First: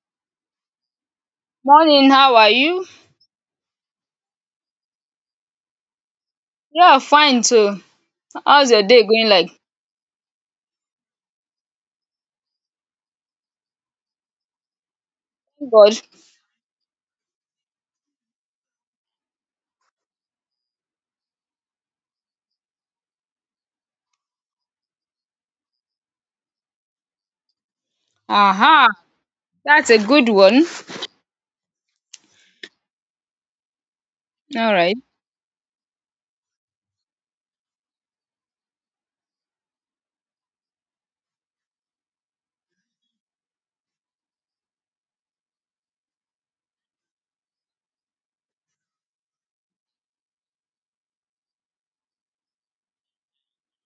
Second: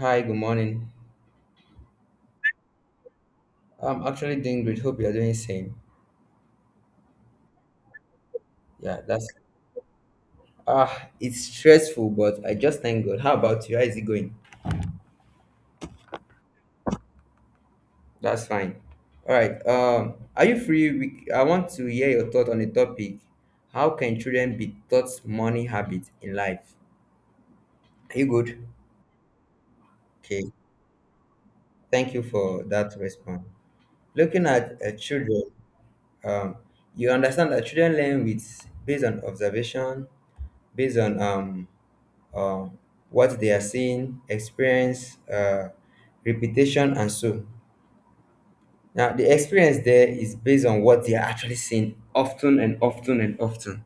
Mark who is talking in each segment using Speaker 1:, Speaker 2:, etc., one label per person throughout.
Speaker 1: Hi, good morning.
Speaker 2: Morning, how are you?
Speaker 1: I'm actually doing great. Hope you're doing same.
Speaker 2: Yeah, fine too. How's your
Speaker 1: Yeah,
Speaker 2: day going like?
Speaker 1: it's stressful, but I just thank God. How about you? How is it going?
Speaker 2: Thank God.
Speaker 1: That's fine. All right. Are you free? I want to hear your thought on the topic. How can children be taught money habits in life? Are you good?
Speaker 2: Aha, that's a good
Speaker 1: Okay.
Speaker 2: one.
Speaker 1: Thank you for that response. Looking
Speaker 2: All
Speaker 1: at
Speaker 2: right.
Speaker 1: children, um, you understand that children learn with based on observation, based on uh, what they are seeing, experience, reputation, and so. Now, the experience there is based on what they are actually seeing often and often and often.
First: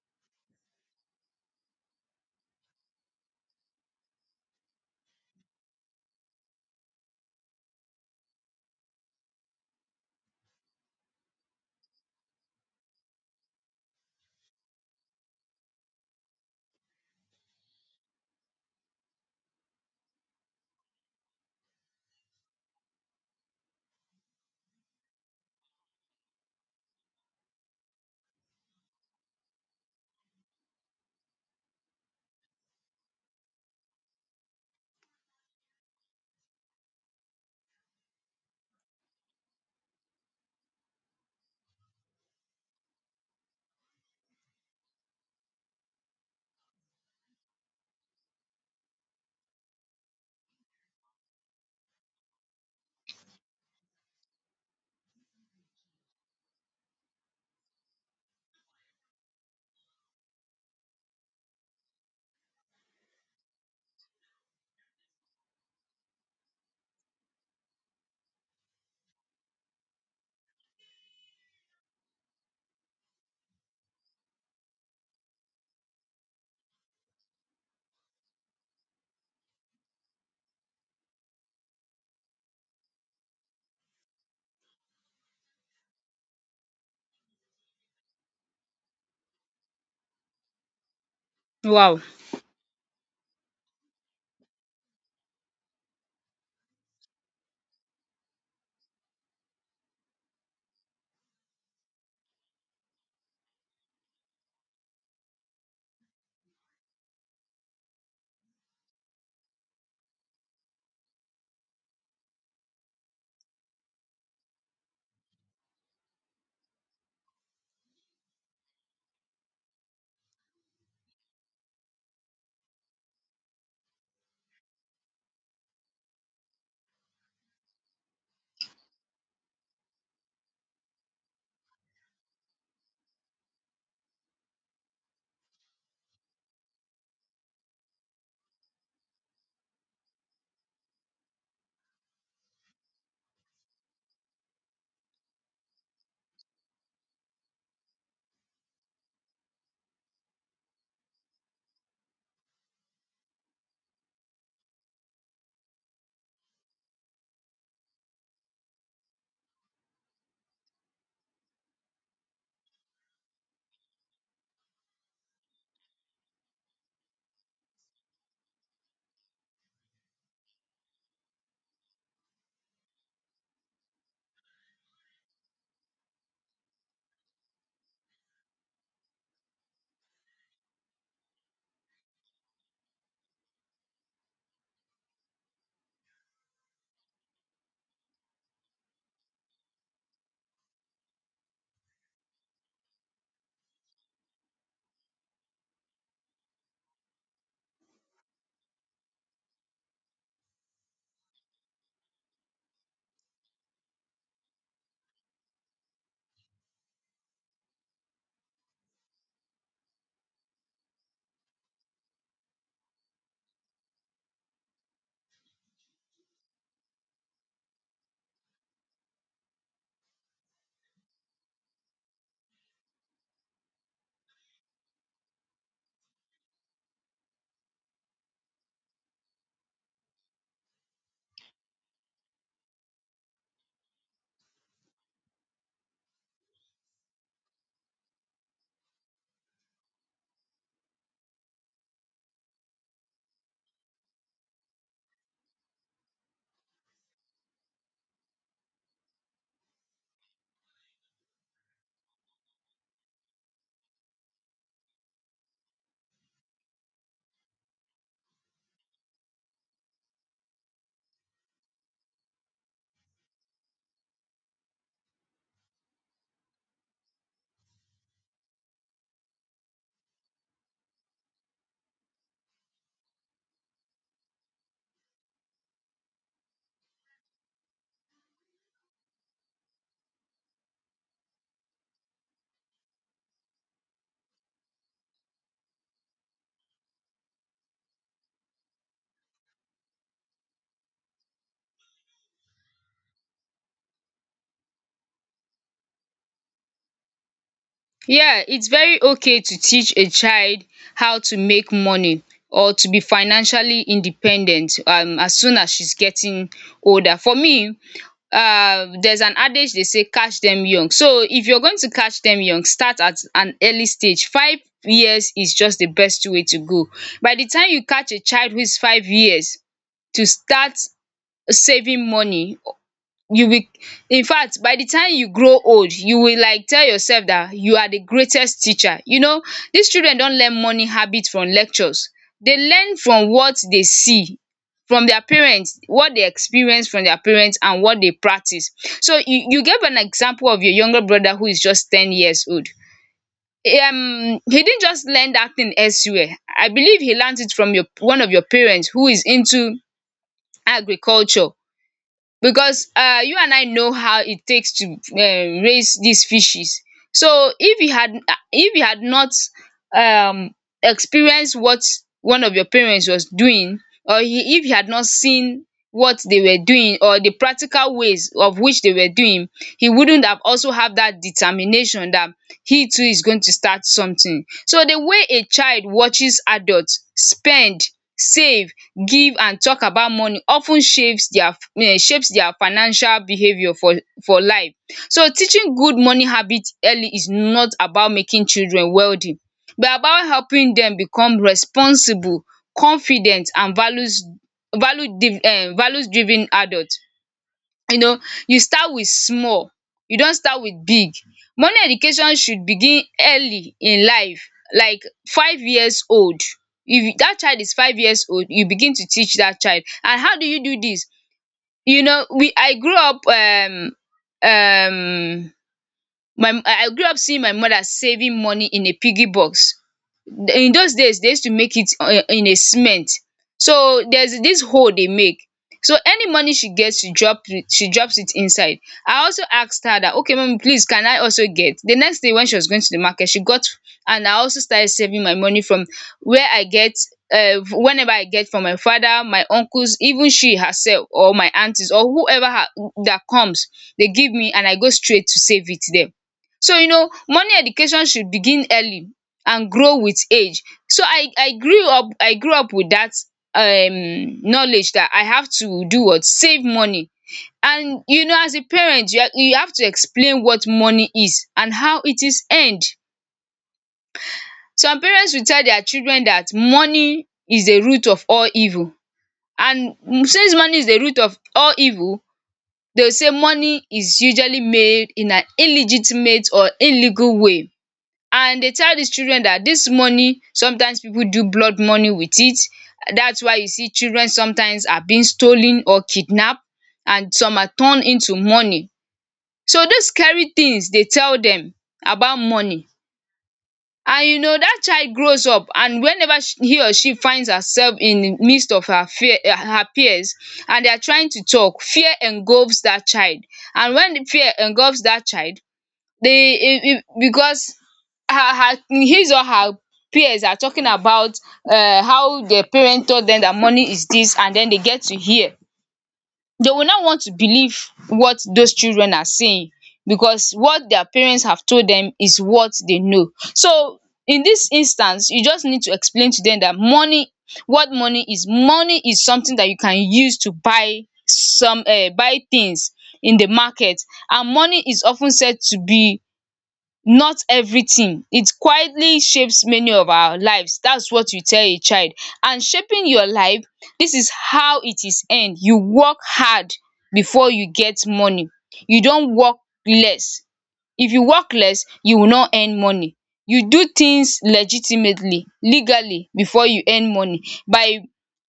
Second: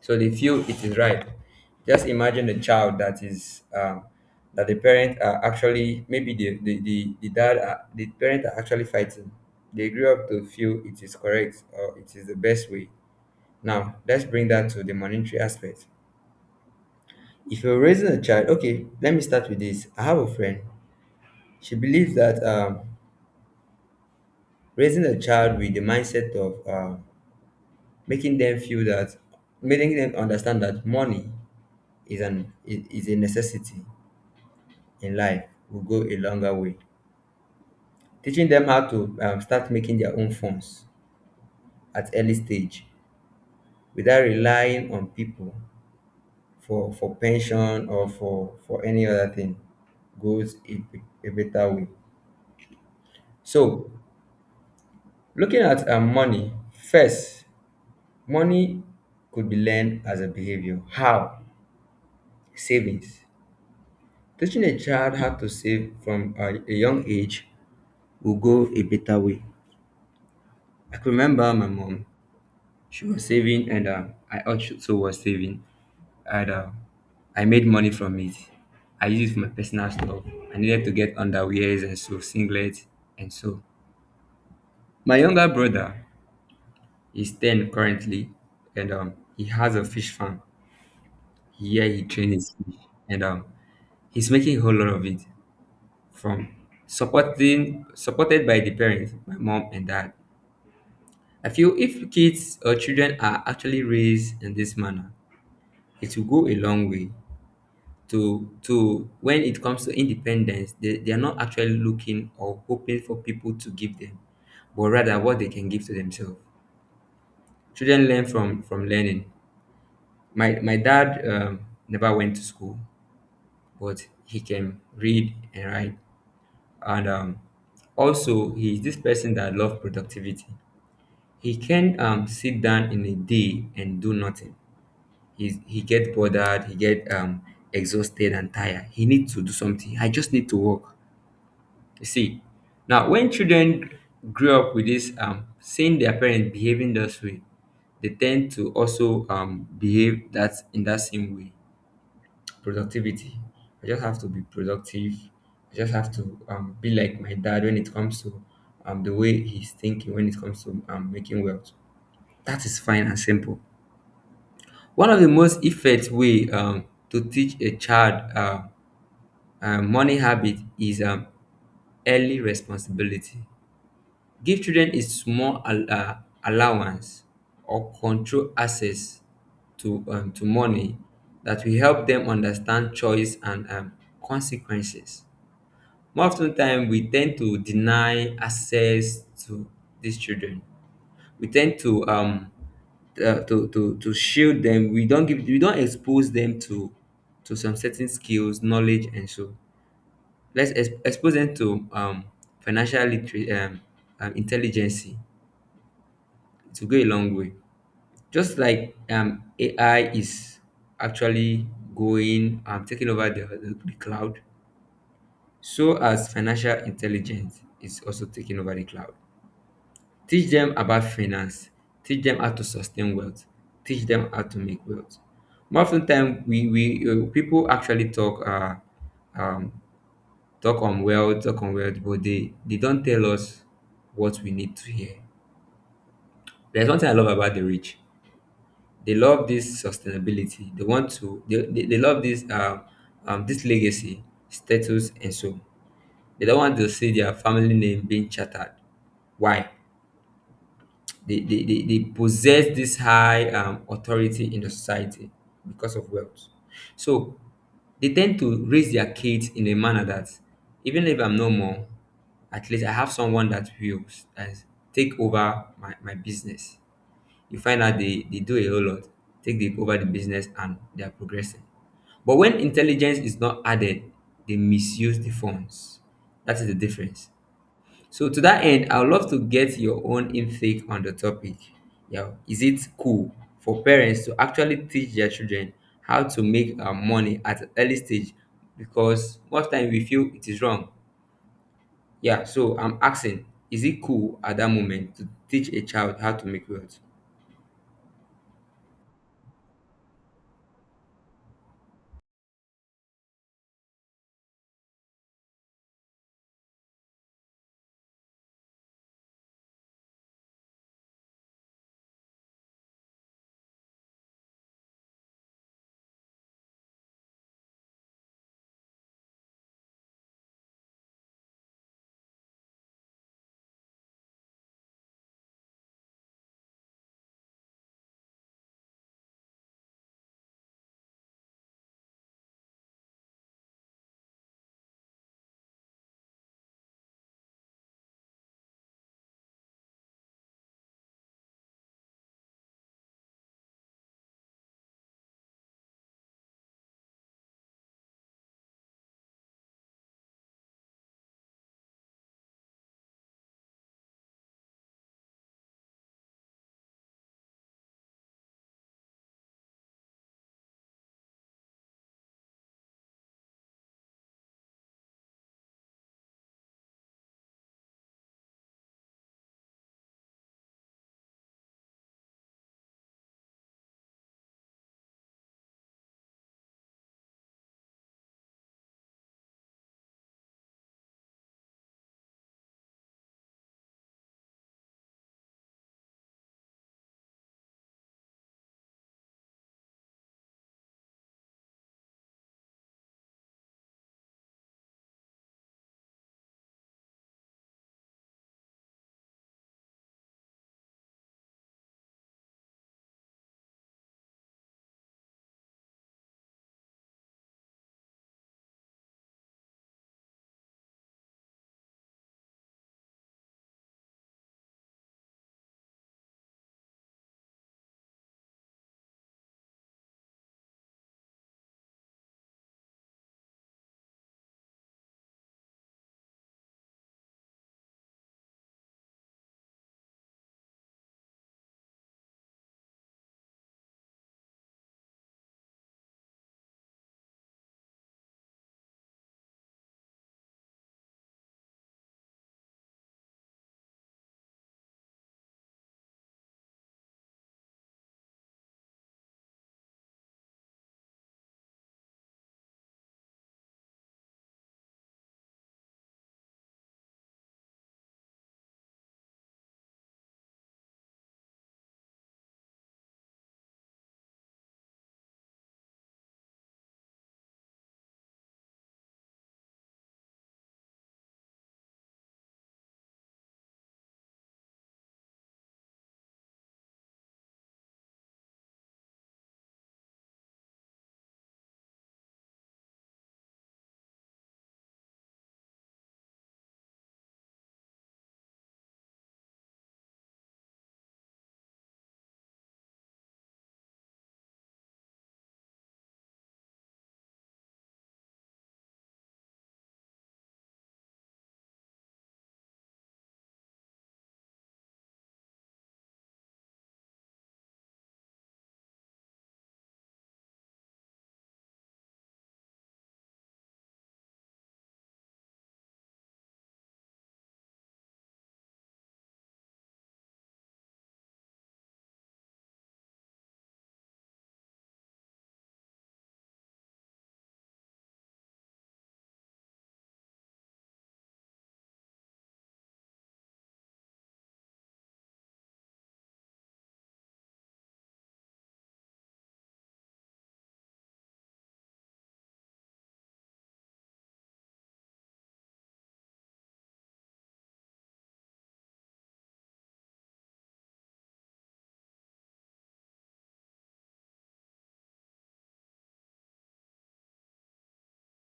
Speaker 1: So they feel it is right. Just imagine a child that is that the parent are actually maybe the dad are, the parent are actually fighting. They grew up to feel it is correct or it is the best way. Now let's bring that to the monetary aspect. If you're raising a child, okay, let me start with this. I have a friend. She believes that raising a child with the mindset of making them feel that, making them understand that money is a necessity in life will go a longer way. Teaching them how to start making their own funds at early stage without relying on people for pension or for any other thing goes a better way. So looking at money first. Money could be learned as a behavior. How? Savings. Teaching a child how to save from a young age will go a better way. I can remember my mom. She was saving, and I also was saving, and I made money from it. I used it for my personal stuff. I needed to get underwears and so singlets and so. My younger brother is ten currently, and he has a fish farm. Here
Speaker 2: Wow.
Speaker 1: he trains his fish, and he's making a whole lot of it from supporting supported by the parents, my mom and dad. I feel if kids or children are actually raised in this manner, it will go a long way to, when it comes to independence, they are not actually looking or hoping for people to give them, but rather what they can give to themselves. Children learn from learning. My dad never went to school, but he can read and write. And also, he's this person that loves productivity. He can sit down in a day and do nothing. He get bothered. He get exhausted and tired. He needs to do something. I just need to work. You see, now when children grew up with this seeing their parents behaving this way, they tend to also behave that in that same way. Productivity. I just have to be productive. I just have to be like my dad when it comes to the way he's thinking when it comes to making wealth. That is fine and simple. One of the most effective way to teach a child money habit is early responsibility. Give children a small allowance or control access to money that will help them understand choice and consequences. More often time, we tend to deny access to these children. We tend to to shield them. We don't expose them to some certain skills, knowledge, and so let's expose them to financial literate intelligence to go a long way. Just like AI is actually going taking over the cloud, so as financial intelligence is also taking over the cloud. Teach them about finance, teach them how to sustain wealth, teach them how to make wealth. More often time, we people actually talk um, talk on wealth, but they don't tell us what we need to hear. There's one thing I love about the rich. They love this sustainability. They want to they love this legacy, status and so. They don't want to see their family name being chattered. Why? They possess this high authority in the society because of wealth. So they tend to raise their kids in a manner that even if I'm no more, at least I have someone that will that is, take over my business. You find out they do a whole lot, take over the business, and they are progressing. But when intelligence is not added, they misuse the funds. That is the difference. So to that end, I would love to get your own intake on the topic. Yeah, is it cool for parents to actually teach their children how to make money at an early stage? Because most time we feel it is wrong. Yeah, so I'm asking, is it cool at that moment to teach a child how to make wealth?
Speaker 2: Yeah, it's very okay to teach a child how to make money or to be financially independent as soon as she's getting older. For me, there's an adage, they say catch them young, so if you're going to catch them young, start at an early stage. 5 years is just the best way to go. By the time you catch a child who is 5 years to start saving money, you will... In fact, by the time you grow old, you will like tell yourself that you are the greatest teacher. These children don't learn money habit from lectures. They learn from what they see from their parents, what they experience from their parents, and what they practice. So you gave an example of your younger brother who is just 10 years old. He didn't just learn that thing elsewhere. I believe he learned it from your one of your parents who is into agriculture, because you and I know how it takes to raise these fishes. So if you had not um experienced what one of your parents was doing, if you had not seen what they were doing or the practical ways of which they were doing, he wouldn't have also have that determination that he too is going to start something. So the way a child watches adult spend, save, give and talk about money of ten shapes their financial behaviour for life. So teaching good money habit early is not about making children wealthy, but about helping dem become responsible, confident and value values driven adult. you know you start with small, you don't start with big. Money education should begin early in life, like 5 years old. If that child is 5 years old, you begin to teach that child. And how do you do this? We I grew up um my I grew up seeing my mother saving money in a piggy box. In those days they used to make it in a cement. So there's this hole they make, so any money she gets, she drops it inside. I also asked her that, okay mommy, please can I also get. The next day when she was going to the market she got, and I also started saving my money from where I get, whenever I get from my father, my uncles, even she herself or my aunties or whoever her that comes, they give me and I go straight to save it there. So money education should begin early and grow with age. So I grew up with that knowledge that I have to do what save money. And as a parent you have to explain what money is and how it is earned. Some parents will tell their children that money is the root of all evil, and since money is the root of all evil, they will say money is usually made in an illegitimate or illegal way. And they tell these children that this money, sometimes people do blood money with it. That's why you see children sometimes are being stolen or kidnapped, and some are turned into money. So those scary things they tell them about money. And that child grows up, and whenever he or she finds herself in the midst of her peers, and they are trying to talk, fear engulfs that child. And when the fear engulfs that child, it, because her, her his or her peers are talking about how their parent told them that money is this, and then they get to hear, they will not want to believe what those children are saying, because what their parents have told them is what they know. So in this instance you just need to explain to them that money what Money is something that you can use to buy some buy things in the market. And money is often said to be not everything. It quietly shapes many of our lives. That's what you tell a child. And shaping your life, this is how it is end. You work hard before you get money. You don't work less. If you work less, you will not earn money. You do things legitimately, legally, before you earn money. By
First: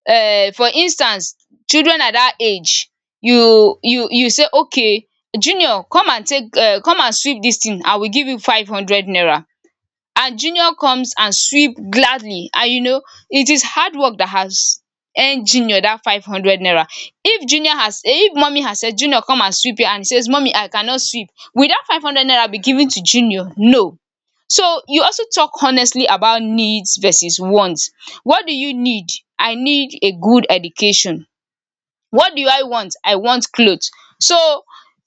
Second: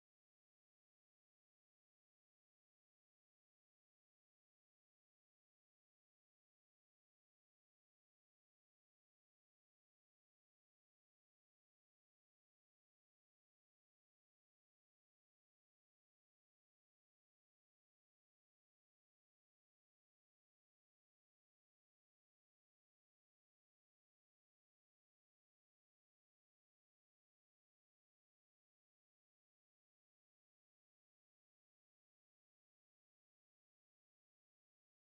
Speaker 2: For instance, children at that age, you say, okay, junior, come and take, come and sweep this thing, I will give you 500 naira. And junior comes and sweep gladly, and it is hard work that has earned junior that 500 naira. If mummy has said, junior come and sweep here, and he says, mummy I cannot sweep, will that 500 naira be given to junior? No. So you also talk honestly about needs versus wants. What do you need? I need a good education. What do I want? I want cloth. So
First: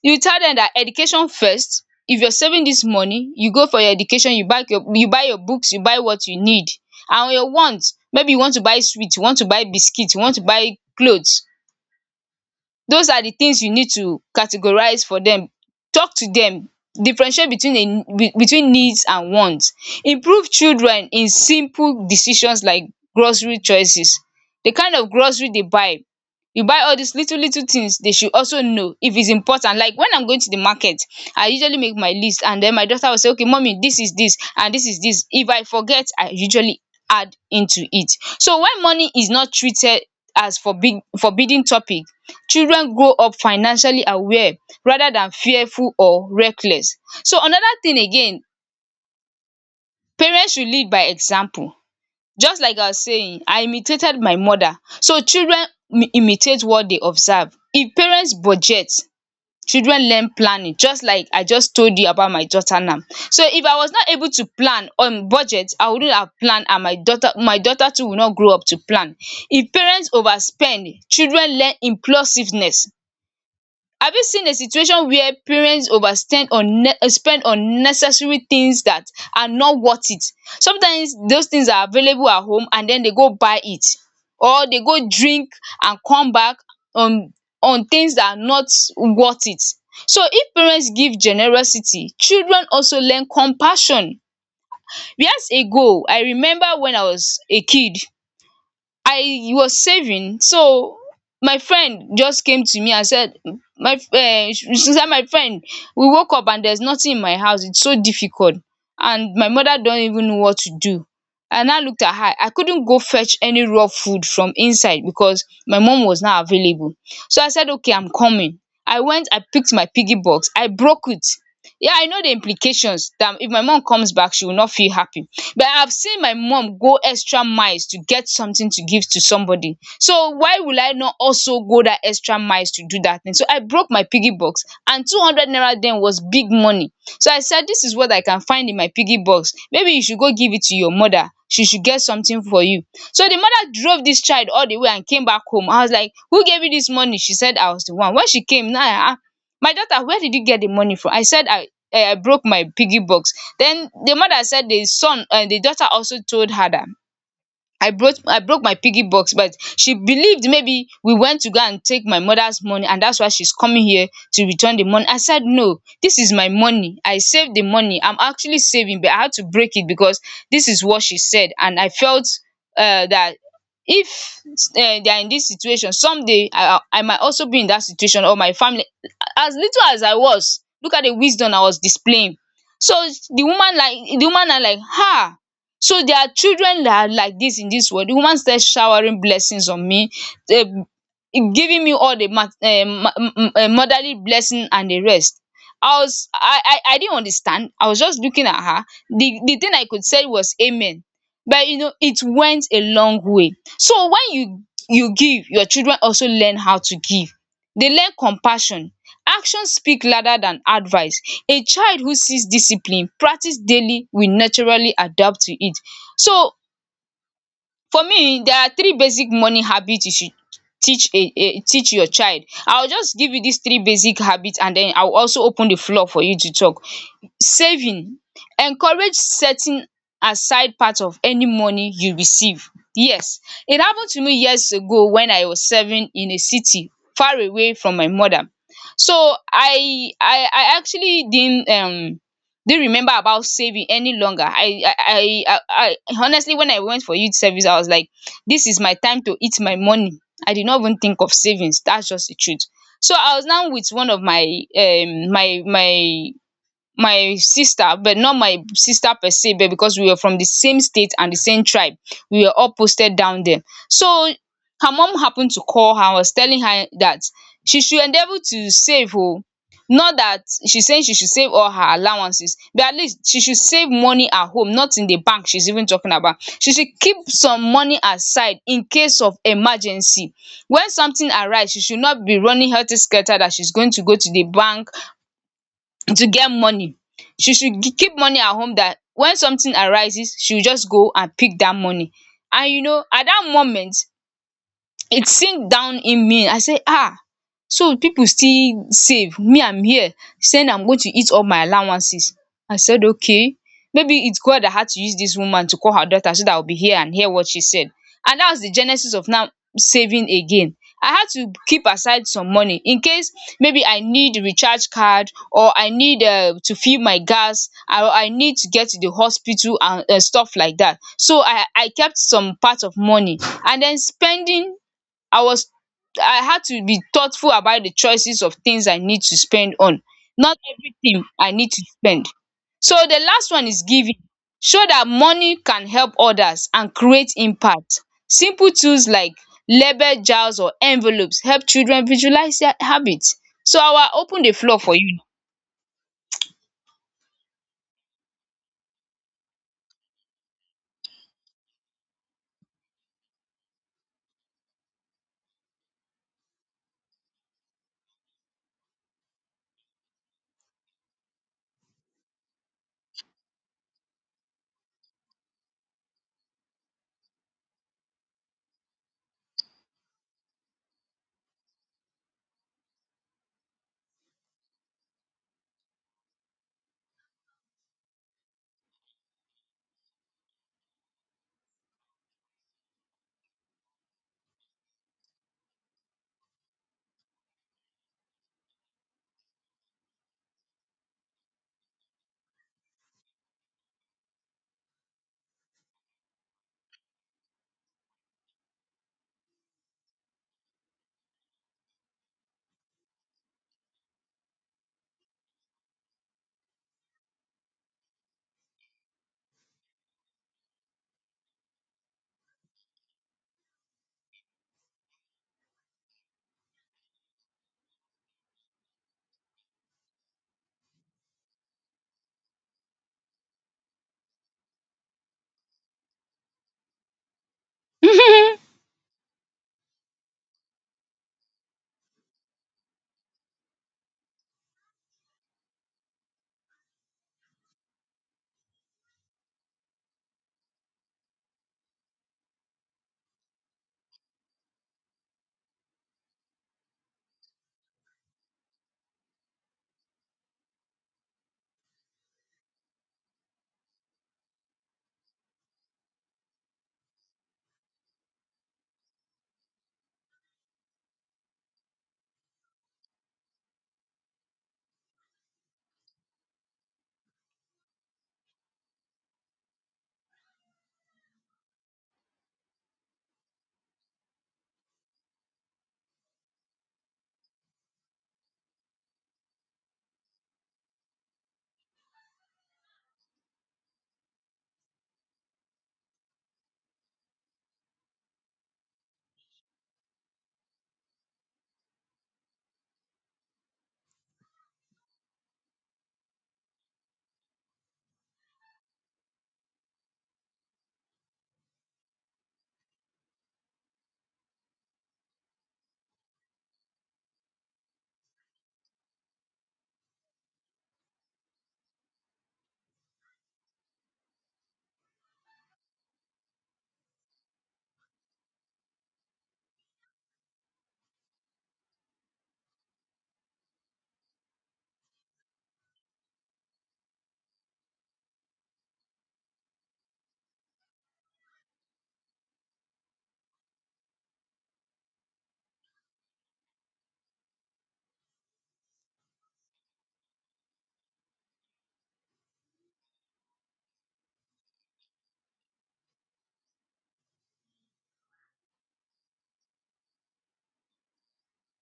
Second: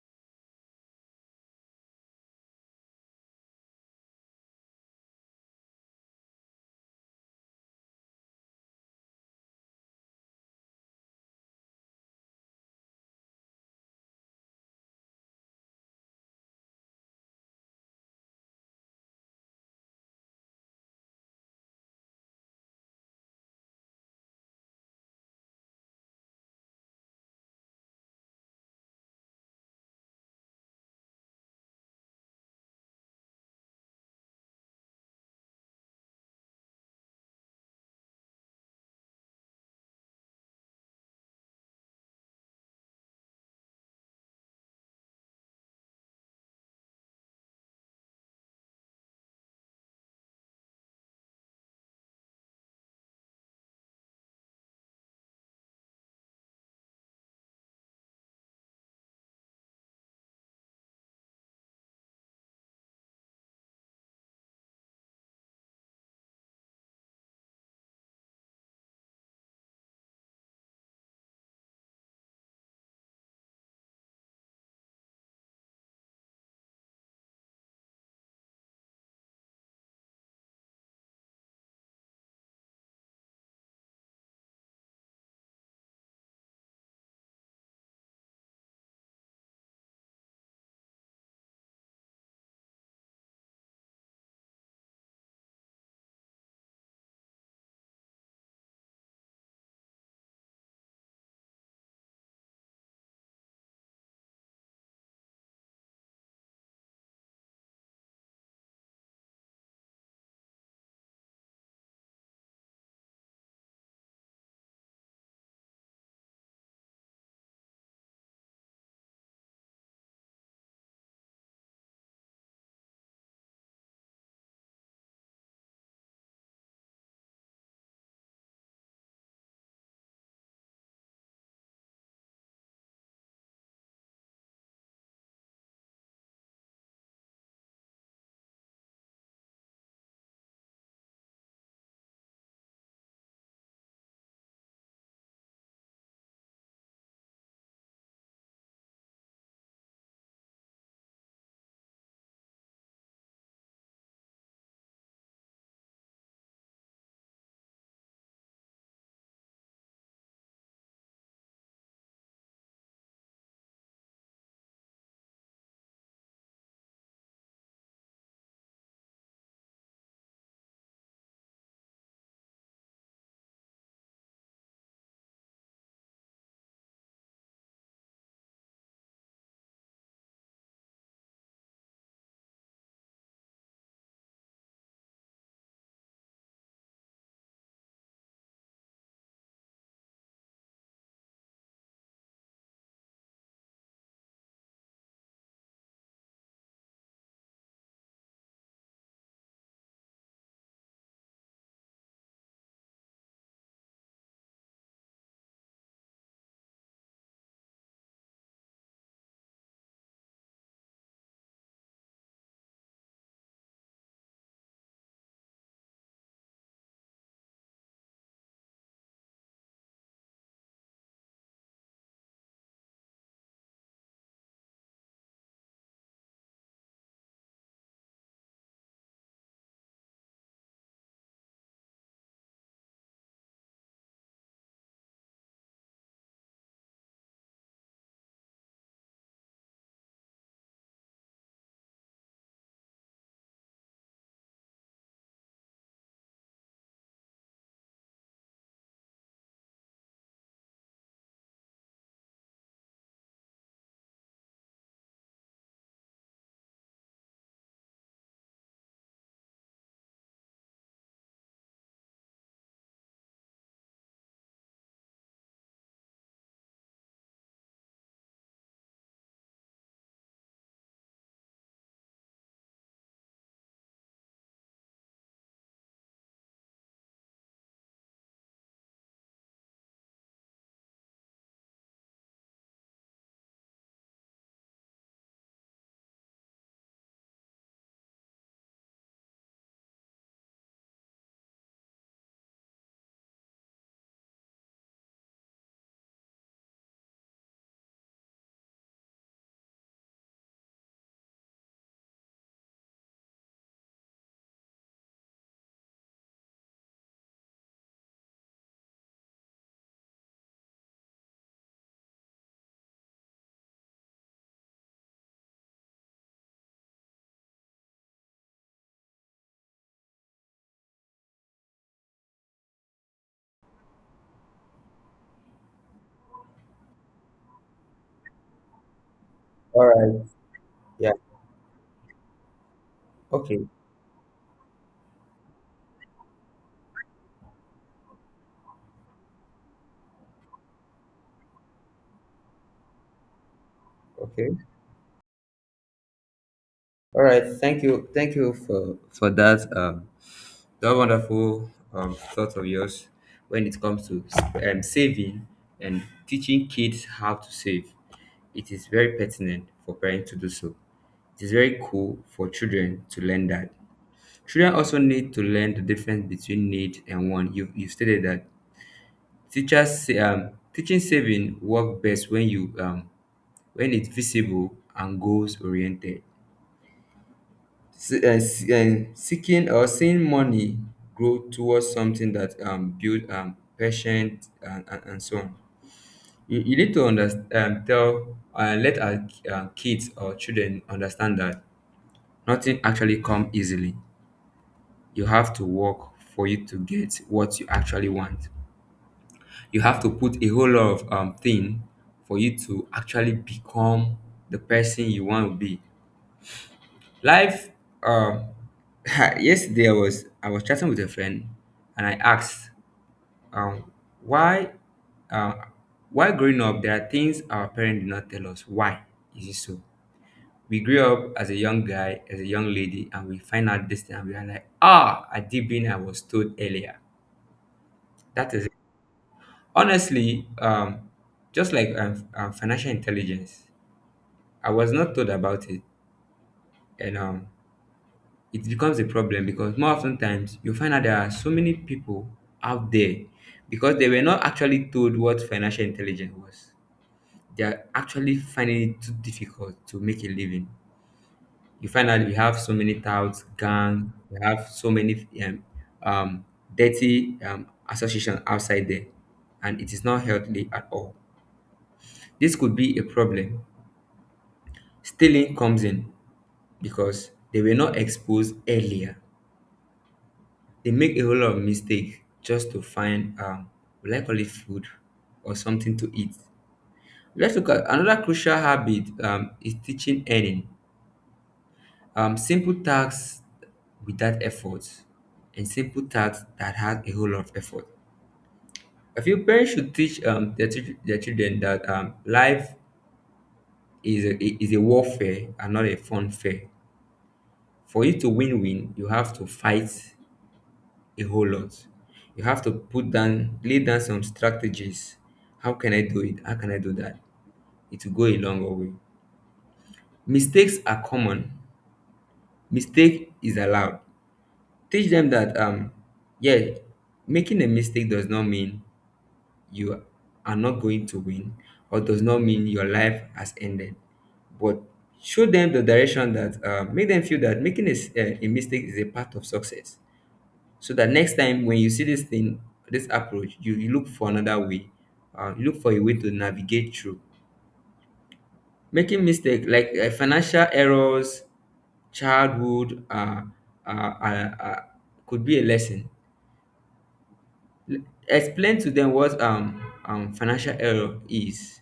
Speaker 2: you tell dem dat education first, if you're saving dis money, you go for your education, you buy your books, you buy what you need. And your want, maybe you want to buy sweet, you want to buy biscuit, you want to buy cloth. Those are the things you need to categorize for them. Talk to them, differentiate between a between needs and wants. Improve children in simple decisions, like grocery choices, the kind of grocery they buy. You buy all these little little things, they should also know if it's important. Like when I'm going to the market, I usually make my list, and then my daughter will say, okay mommy, this is this and this is this. If I forget, I usually add into it. So when money is not treated as forbidding topic, children grow up financially aware rather than fearful or reckless. So another thing again, parents should lead by example. Just like I was saying, I imitated my mother. So children imitate what they observe. If parents budget, children learn planning, just like I just told you about my daughter now. So if I was not able to plan on budget, I wouldn't have planned, and my daughter too will not grow up to plan. If parents overspend, children learn impulsiveness. Have you seen a situation where parents overspend on spend on necessary things that are not worth it? Sometimes those things are available at home and den they go buy it, or they go drink and come back on things that are not worth it. So if parents give generosity, children also learn compassion. Years ago I remember when I was a kid, I was saving. So my friend just came to me and said, my she said, my friend, we woke up and there's nothing in my house, it's so difficult, and my mother don't even know what to do. And I looked at her, I couldn't go fetch any raw food from inside because my mom was not available. So I said, okay, I'm coming. I went, I picked my piggy box, I broke it. Yeah, I know the implications that if my mom comes back, she will not feel happy. But I've seen my mom go extra miles to get something to give to somebody. So why will I not also go that extra miles to do that thing? So I broke my piggy box, and 200 naira then was big money. So I said, this is what I can find in my piggy box. Maybe you should go give it to your mother, she should get something for you. So the mother drove this child all the way and came back home. I was like, who gave you this money? She said, I was the one. When she came, now I asked, my daughter, where did you get the money from? I said, I broke my piggy box. Then the mother said, the son and the daughter also told her that I broke my piggy box, but she believed maybe we went to go and take my mother's money, and that's why she's coming here to return the money. I said, no, this is my money, I saved the money. I'm actually saving, but I had to break it because this is what she said. And I felt that if they are in this situation someday, I might also be in that situation, or my family. As little as I was, look at the wisdom I was displaying. So the woman like the woman are like "Ha! So there are children that are like this in this world." The woman started showering blessings on me, um giving me all the motherly blessing and the rest. I didn't understand. I was just looking at her. The thing I could say was amen, but you know it went a long way. So when you give, your children also learn how to give. They learn compassion. Actions speak louder than advice. A child who sees discipline practice daily will naturally adapt to it. So for me, there are three basic morning habit you should teach a teach your child. I will just give you these three basic habit and then I will also open the floor for you to talk. Saving. Encourage setting aside part of any money you receive. Yes, it happened to me years ago when I was serving in a city far away from my mother. So I actually didn't remember about saving any longer. I, honestly, when I went for youth service I was like, this is my time to eat my money. I did not even think of savings. That's just the truth. So I was now with one of my um my my my sister, but not my sister per se, but because we were from the same state and the same tribe, we were all posted down there. So her mom happened to call her, was telling her that she should endeavor to save. Oh, not that she's saying she should save all her allowances, but at least she should save money at home, not in the bank. She's even talking about she should keep some money aside in case of emergency. When something arises, she should not be running helter skelter that she's going to go to the bank to get money. She should keep money at home, that when something arises she will just go and pick that money. And you know, at that moment it sink down in me. I say, ah, so people still save, me I'm here saying I'm going to eat all my allowances. I said, okay, maybe it's God that had to use this woman to call her daughter so that I'll be here and hear what she said. And that was the genesis of now saving again. I had to keep aside some money in case maybe I need recharge card, or I need to fill my gas, or I need to get to the hospital and stuff like that. So I kept some part of money. And then spending. I was, I had to be thoughtful about the choices of things I need to spend
Speaker 1: All
Speaker 2: on.
Speaker 1: right.
Speaker 2: Not
Speaker 1: Yeah.
Speaker 2: everything I need to spend. So the last
Speaker 1: Okay.
Speaker 2: one is giving. Show that money can help others and create impact. Simple tools like label jars or envelopes help children visualize their habits. So I will open
Speaker 1: Okay.
Speaker 2: the floor for
Speaker 1: All right. Thank you. Thank you for that that wonderful thought of yours when it comes to saving and teaching kids how to save. It is very pertinent for parents to do so. It is very cool for children to learn that. Children also need to learn the difference between need and want. You stated that teachers say, teaching saving work best when it's visible and goals oriented, seeking or seeing money grow towards something that build patient, and so on. You need to understand, tell let our kids or children understand that nothing actually come easily. You have to work for you to get what you actually want. You have to put a whole lot of thing for you to actually become the person you want to be. Life. um, Yesterday I was chatting with a friend, and I asked, um, why, uh, why growing up there are things our parents did not tell us. Why is it so? We grew up as a young guy, as a young lady, and we find out this thing, and we are like, I did been I was told earlier. That
Speaker 2: you.
Speaker 1: is it. Honestly, just like financial intelligence, I was not told about it, and it becomes a problem because more often times you find out there are so many people out there because they were not actually told what financial intelligence was. They are actually finding it too difficult to make a living. You find out you have so many touts, gang, you have so many um, dirty associations outside there, and it is not healthy at all. This could be a problem. Stealing comes in because they were not exposed earlier. They make a whole lot of mistake just to find will I call it food or something to eat. Let's look at another crucial habit is teaching earning. Simple tasks without effort and simple tasks that has a whole lot of effort. I feel parents should teach their children that life is a, is a warfare and not a fun fair. For you to win, you have to fight a whole lot. You have to put down, lay down some strategies. How can I do it? How can I do that? It will go a long way. Mistakes are common. Mistake is allowed. Teach them that yeah, making a mistake does not mean you are not going to win, or does not mean your life has ended. But show them the direction that make them feel that making a mistake is a part of success so that next time when you see this approach, you look for another way, you look for a way to navigate through making mistake like financial errors. Childhood uh, uh, uh, could be a lesson. L- Explain to them what financial error is.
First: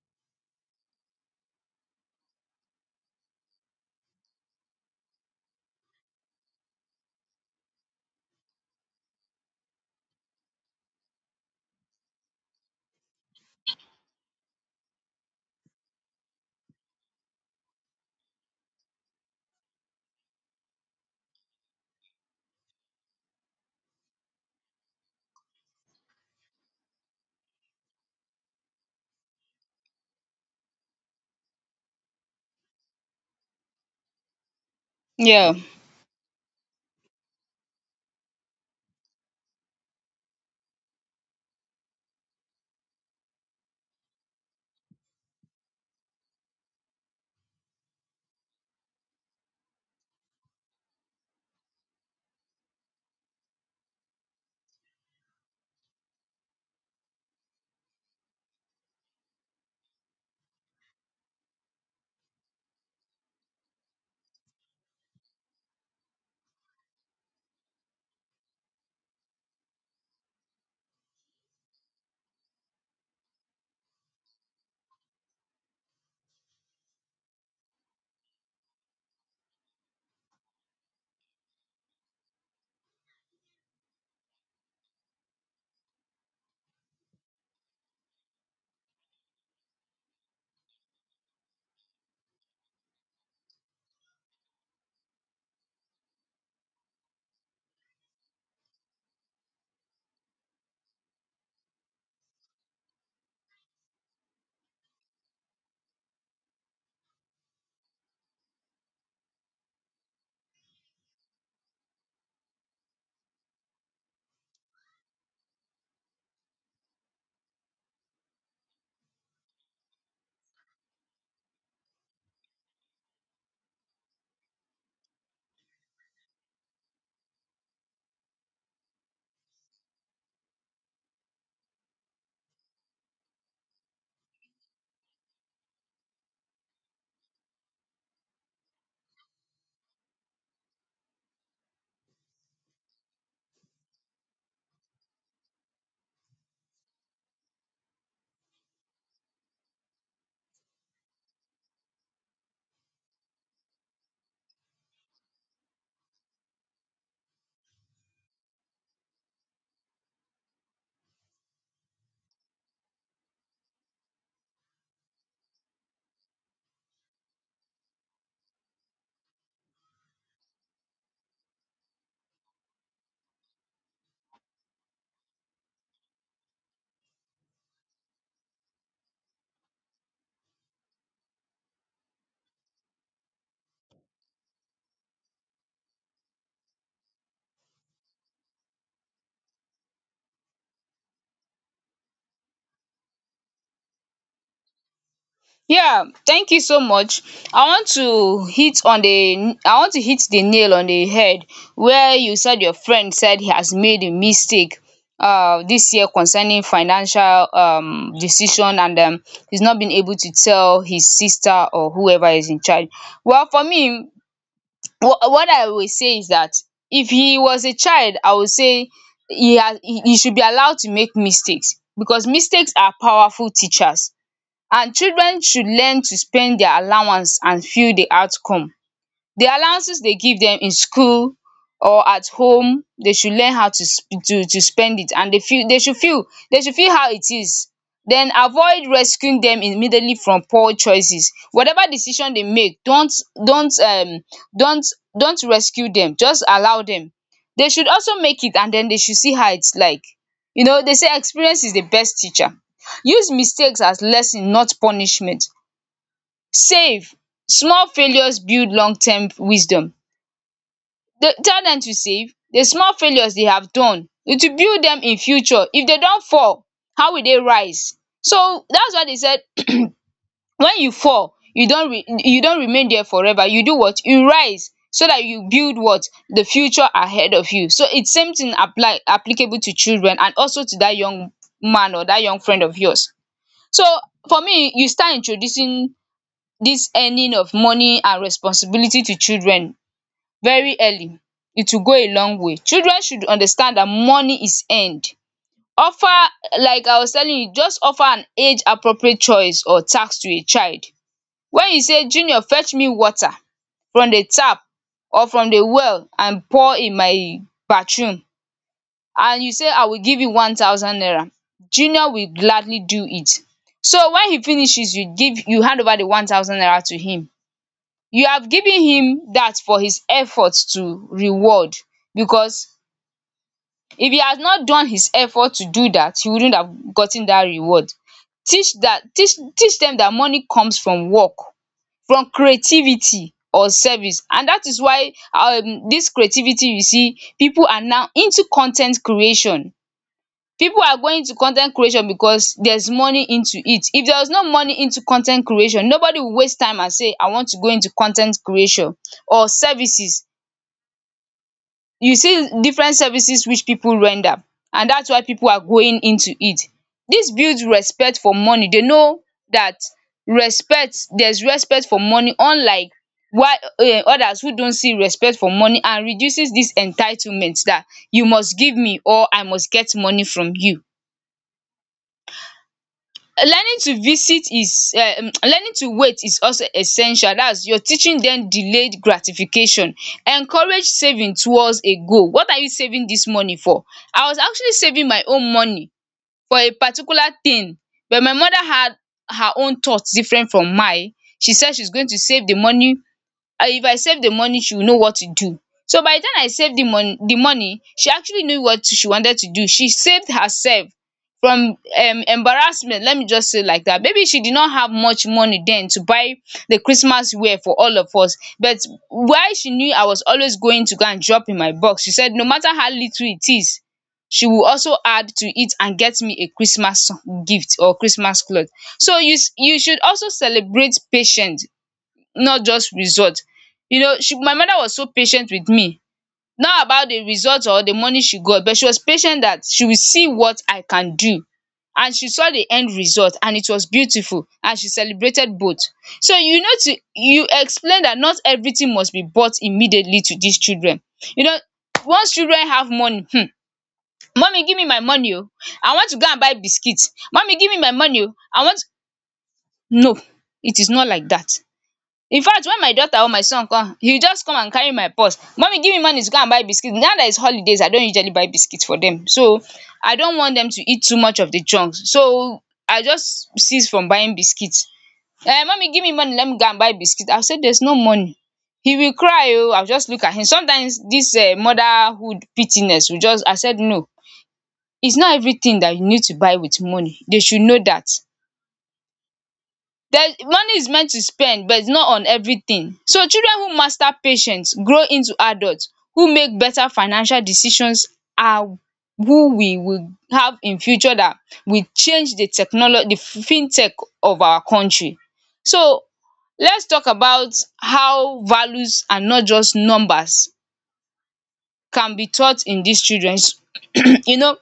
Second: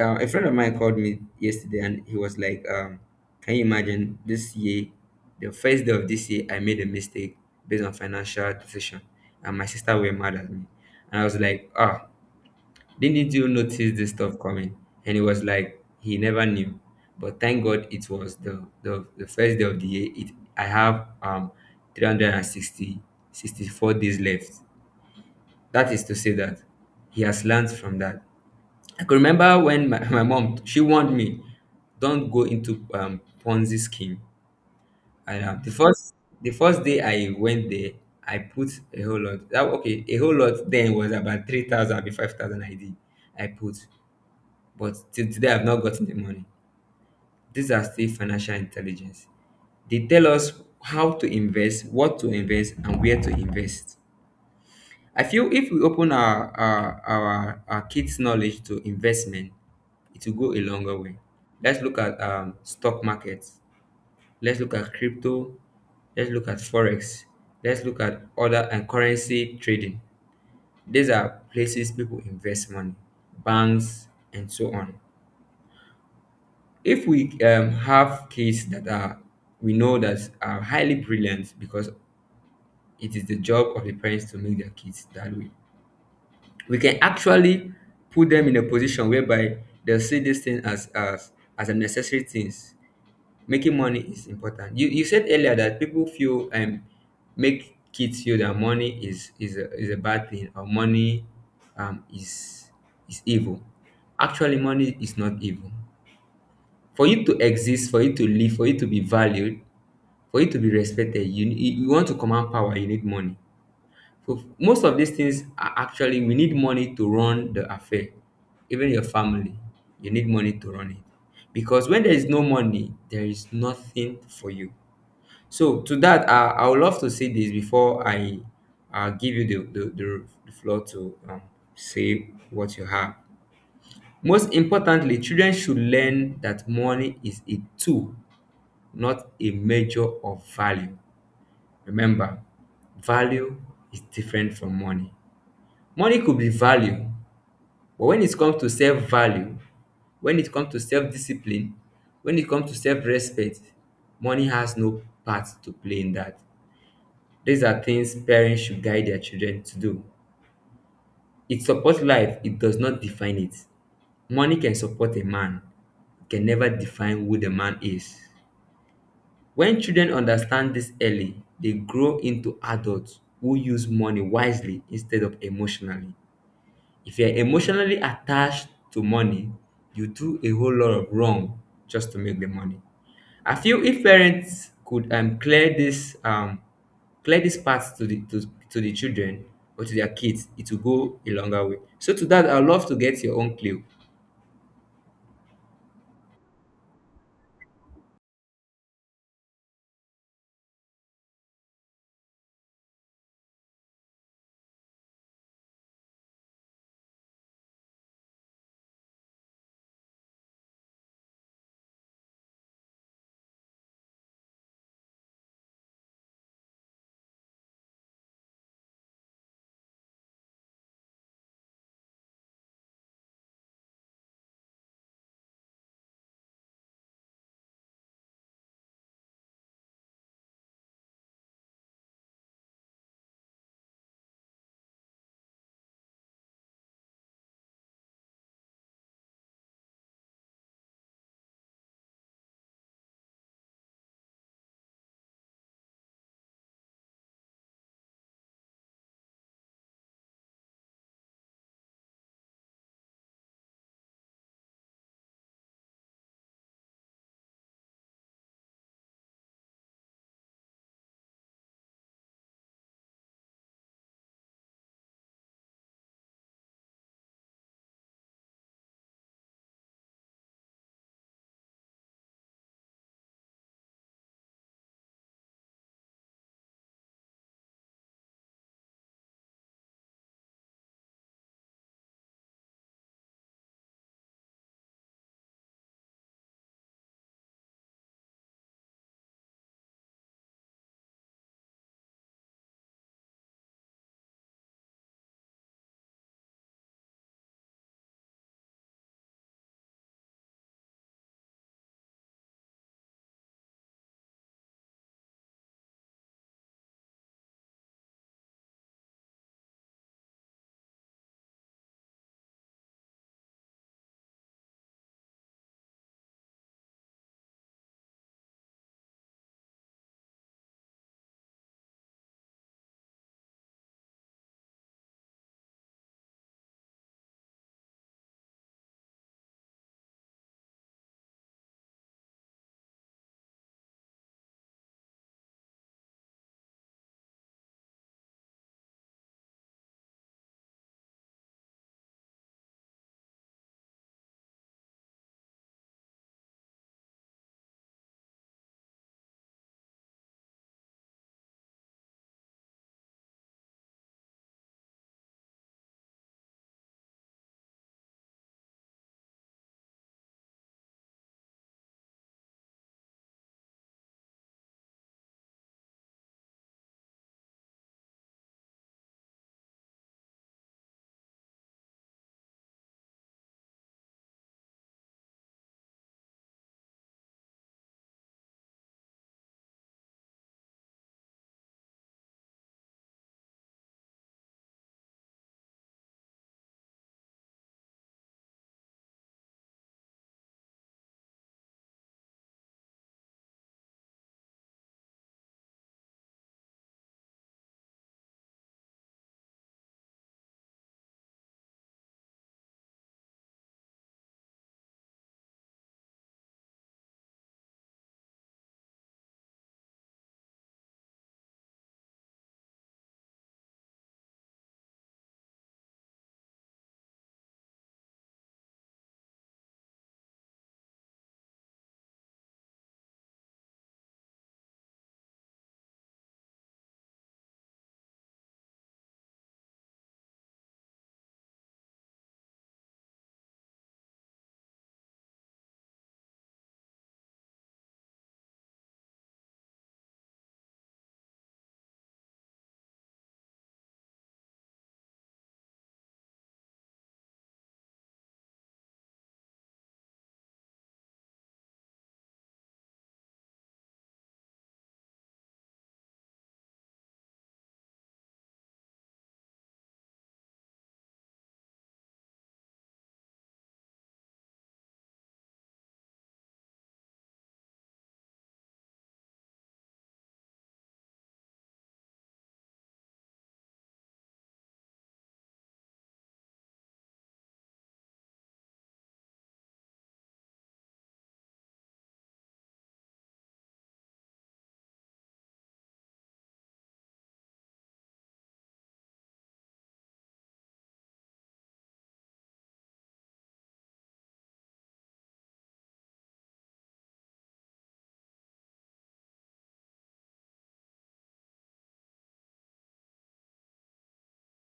Speaker 1: A friend of mine called me yesterday and he was like, can you imagine this year, the first day of this year, I made a mistake based on financial decision, and my sister were mad at me. And I was like, ah, didn't you notice this stuff coming? And he was like, he never knew. But thank God it was the first day of the year. It I have three hundred and sixty four days left. That is to say that he has learned from that. I could remember when my mom she warned me, don't go into Ponzi scheme. And
Speaker 2: Yeah.
Speaker 1: the first day I went there, I put a whole lot. A whole lot then was about 3,000, be 5,000 I did. I put, but till today I've not gotten the money. These are still financial intelligence. They tell us how to invest, what to invest, and where to invest. I feel if we open our kids' knowledge to investment, it will go a longer way. Let's look at stock markets. Let's look at crypto. Let's look at forex. Let's look at other and currency trading. These are places people invest money, banks and so on. If we have kids that are we know that are highly brilliant, because it is the job of the parents to make their kids that way, we can actually put them in a position whereby they'll see this thing as a necessary things. Making money is important. You said earlier that people feel make kids feel that money is a bad thing, or money um is is evil. Actually, money is not evil. For you to exist, for you to live, for you to be valued, for you to be respected, you want to command power, you need money. So most of these things are actually we need money to run the affair. Even your family, you need money to run it. Because when there is no money, there is nothing for you. So to that, I would love to say this before I give you the floor to say what you have. Most importantly, children should learn that money is a tool, not a measure of value. Remember, value is different from money. Money could be value, but when it comes to self value, when it comes to self discipline, when it comes to self respect, money has no part to play in that. These are things parents should guide their children to do. It supports life, it does not define it. Money can support a man, it can never define who the man is. When children understand this early, they grow into adults who use money wisely instead of emotionally. If you're emotionally attached to money, you do a whole lot of wrong just to make the money. I feel if parents could clear this part to, to the children or to their kids, it will go a longer way. So to that, I'd love to get your own clue.
Speaker 2: Yeah, thank you so much. I want to hit on the, I want to hit the nail on the head where you said your friend said he has made a mistake this year concerning financial decision, and he's not been able to tell his sister or whoever is in charge. Well, for me, what I would say is that if he was a child, I would say he he should be allowed to make mistakes because mistakes are powerful teachers, and children should learn to spend dia allowance and feel di outcome. The allowances they give them in school or at home, they should learn how to to spend it, and they feel, they should feel how it is. Then avoid rescuing them immediately from poor choices. Whatever decision they make, don't um don't don't rescue them. Just allow them. They should also make it, and then they should see how its like. You know, they say experience is the best teacher. Use mistakes as lesson, not punishment. Save. Small failures build long term wisdom. Dey tell dem to save, the small failures they have done, it will build them in future. If they don't fall, how will they rise? So that's why they said, when you fall, you don re you don't remain there forever. You do what? You rise so that you build what? The future ahead of you. So it's same thing apply applicable to children and also to that young man or that young friend of yours. So for me, you start introducing this earning of money and responsibility to children very early, it will go a long way. Children should understand that money is earned. Offer, like I was telling you, just offer an age appropriate choice or task to a child. When you say, junior fetch me water from the tap or from the well and pour in my bathroom, and you say I will give you 1,000 naira, junior will gladly do it. So when he finishes, you hand over the 1,000 naira to him. You have given him that for his effort to reward, because if he has not done his effort to do that, he wouldn't have gotten that reward. Teach that, teach dem that money comes from work, from creativity or service. And that is why this creativity, you see people are now into con ten t creation. People are going to con ten t creation because there's money into it. If there was no money into con ten t creation, nobody will waste time and say I want to go into con ten t creation or services. You see different services which people render, and that's why people are going into it. This builds respect for money. They know that respect, there's respect for money, unlike while others who don't see respect for money, and reduces this entitlement that you must give me or I must get money from you. Learning to visit is learning to wait is also essential. That's you're teaching them delayed gratification. Encourage saving towards a goal. What are you saving this money for? I was actually saving my own money for a particular thing, but my mother had her own thoughts different from mine. She said she's going to save the money, and if I save the money, she will know what to do. So by the time I saved the money, she actually knew what she wanted to do. She saved herself from embarrassment, let me just say like that. Maybe she did not have much money then to buy the Christmas wear for all of us, but while she knew I was always going to go and drop in my box, she said no matter how little it is, she will also add to it and get me a Christmas gift or Christmas cloth. So you should also celebrate patience, not just result. You know, she my mother was so patient with me, not about the result or the money she got, but she was patient that she will see what I can do. And she saw the end result and it was beautiful, and she celebrated both. So you know, to you explain that not everything must be bought immediately to these children. You know, once children have money, mummy give me my money. Oh, I want to go and buy biscuits. Mummy give me my money. Oh, I want. No, it is not like that. In fact, when my daughter or my son come, he will just come and carry my purse. Mummy give me money to go and buy biscuits. Now that it's holidays, I don't usually buy biscuits for them, so I don't want them to eat too much of the chunks, so I just cease from buying biscuits. Mummy give me money, let me go and buy biscuits. I will say there is no money. He will cry, o I will just look at him. Sometimes this motherhood pity-ness will just, I said no, it's not everything that you need to buy with money. They should know that there, money is meant to spend, but it's not on everything. So children who master patience grow into adults who make better financial decisions, are who we will have in future that will change the technology, the fintech of our country. So let's talk about how values and not just numbers can be taught in these children. You know,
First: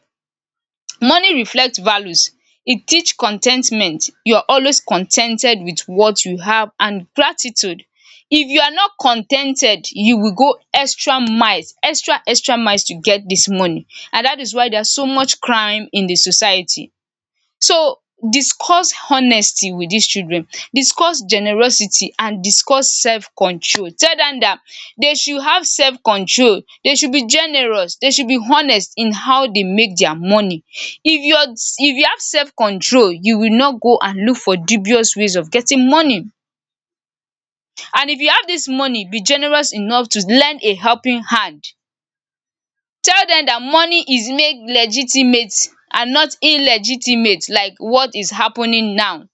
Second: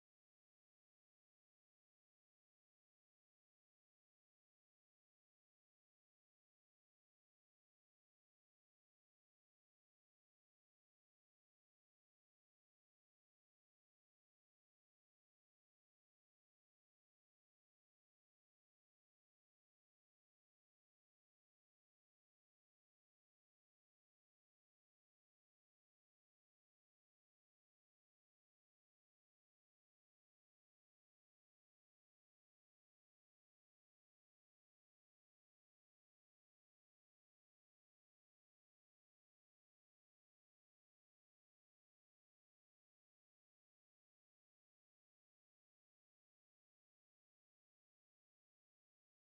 Speaker 2: money reflect values. E teach con ten tment. You are always con ten ted with what you have, and gratitude. If you are not con ten ted, you will go extra miles, extra miles to get dis money, and dat is why there are so much crime in the society. So discuss honesty with dis children, discuss generosity, and discuss self control. Tell dem dat dey should have self control, dey should be generous, dey should be honest in how dey make dia money. If your if you have self control, you will not go and look for dubious ways of getting money. And if you have dis money, be generous enough to lend a helping hand. Tell dem dat money is made legitimate and not illegitimate, like what is happening now.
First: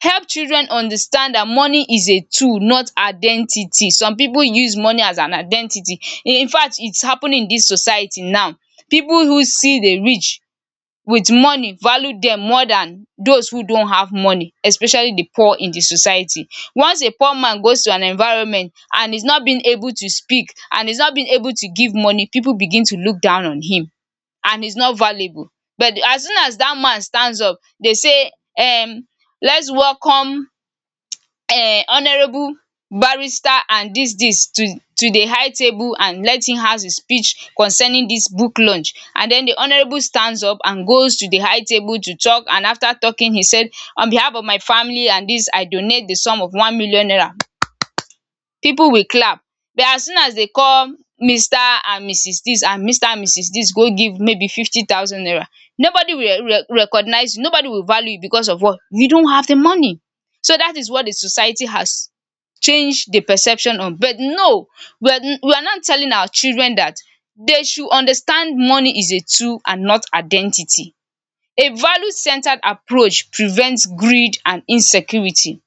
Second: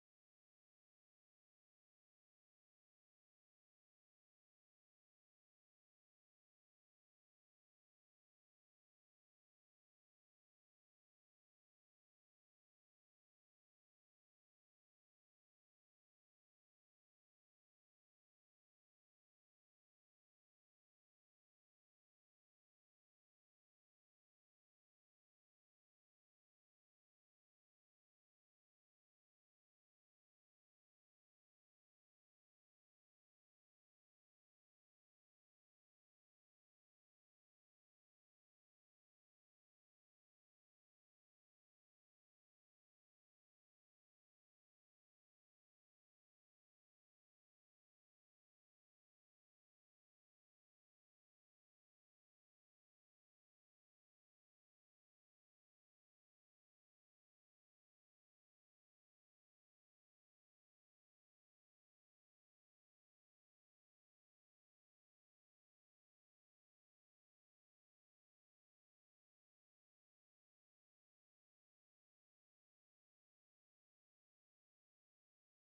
Speaker 2: Help children understand that money is a tool, not identity. Some people use money as an identity. In fact, it's happening in this society now. People who see the rich with money value them more than those who don't have money, especially the poor in the society. Once a poor man goes to an environment and is not being able to speak and is not being able to give money, people begin to look down on him, and he's not valuable. But as soon as that man stands up, they say, um let's welcome honourable barrister and dis to di high table, and let him ask his speech concerning dis book launch. And den di honourable stands up and goes to di high table to talk, and after talking he said, on behalf of my family and dis, I donate di sum of 1 million naira. Pipu will clap. But as soon as they call Mr and Mrs this and Mr and Mrs this, go give maybe 50,000 naira, nobody will recognise you, nobody will value you because of what? You don't have the money. So that is what the society has changed the perception on. But no, we are not telling our children that they should understand money is a tool and not identity. A value centered approach prevents greed and insecurity.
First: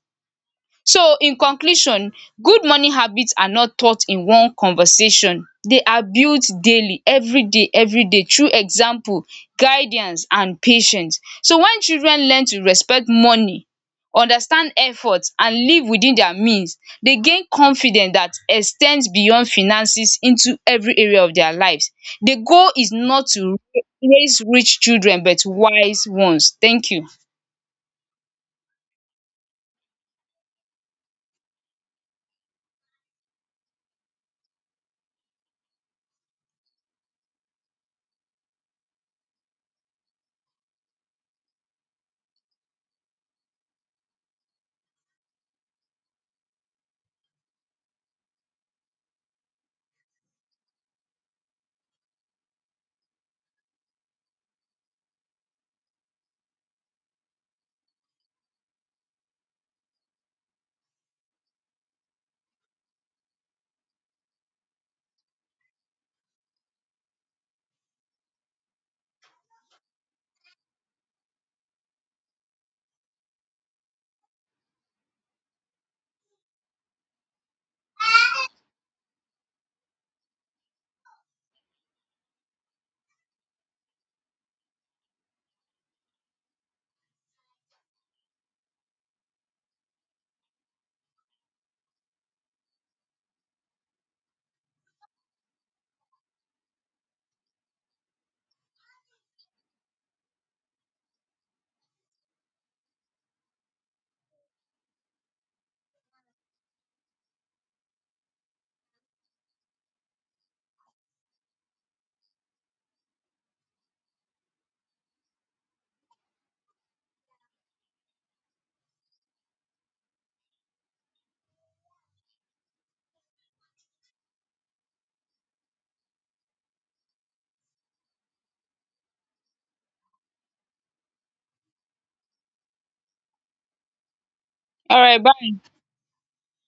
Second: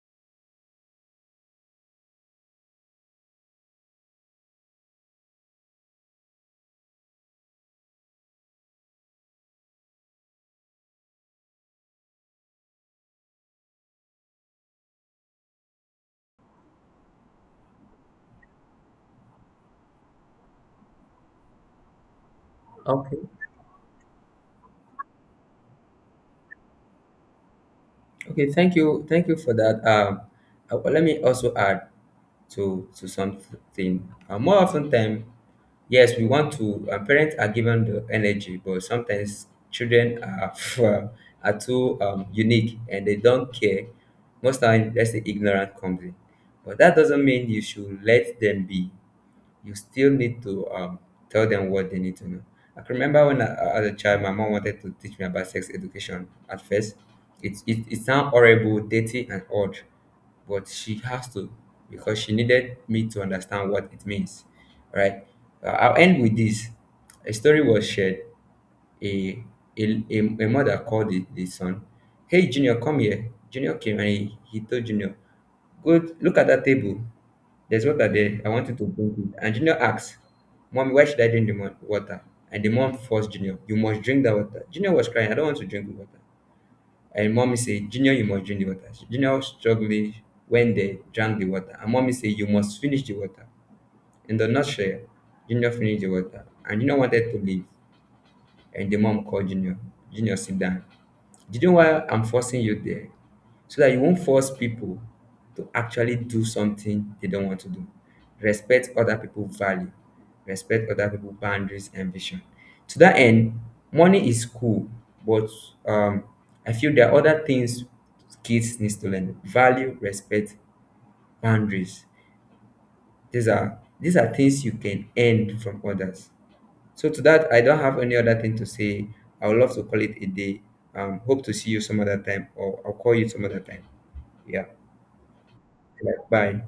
Speaker 2: So in conclusion, good morning habits are not taught in one conversation. They are built daily, everyday through example, guidance and patience. So when children learn to respect money, understand effort, and live within their means, they gain confidence that extends beyond finances into every area of their lives. The goal is
Speaker 1: Okay.
Speaker 2: not to raise rich children but wise ones. Thank you.
Speaker 1: Okay, thank you for that. Let me also add to something. More often time, yes, we want to. Parents are given the energy, but sometimes children are uh, are too unique and they don't care. Most time, let's say ignorant comes in, but that doesn't mean you should let them be. You still need to tell them what they need to know. I can remember when I, as a child, my mom wanted to teach me about sex education. At first, it sounds horrible, dirty, and odd, but she has to, because she needed me to understand what it means. All right? I'll end with this. A story was shared. A a, a, a mother called the son, "Hey Junior, come here." Junior came and he told Junior, "Go look at that table. There's water there. I want you to drink it." And Junior asks, "Mommy, why should I drink the water?" And the mom forced Junior, "You must drink that water." Junior was crying, "I don't want to drink the water." And mommy said, "Junior, you must drink the water." Junior was struggling when they drank the water. And mommy said, "You must finish the water." In the nutshell, Junior finished the water. And Junior wanted to leave. And the mom called Junior. "Junior, sit down. Do you know why I'm forcing you there? So that you won't force people to actually do something they don't want to do. Respect other people's value, respect other people's boundaries and vision." To that end, money is cool, but um, I feel there are other things kids needs to learn. Value, respect, boundaries. These are things you can earn from others. So to that, I don't have any other thing to say. I would love to call it a day. Hope to see you some other time, or I'll call you some other time. Yeah.
Speaker 2: Alright, bye.
Speaker 1: Bye.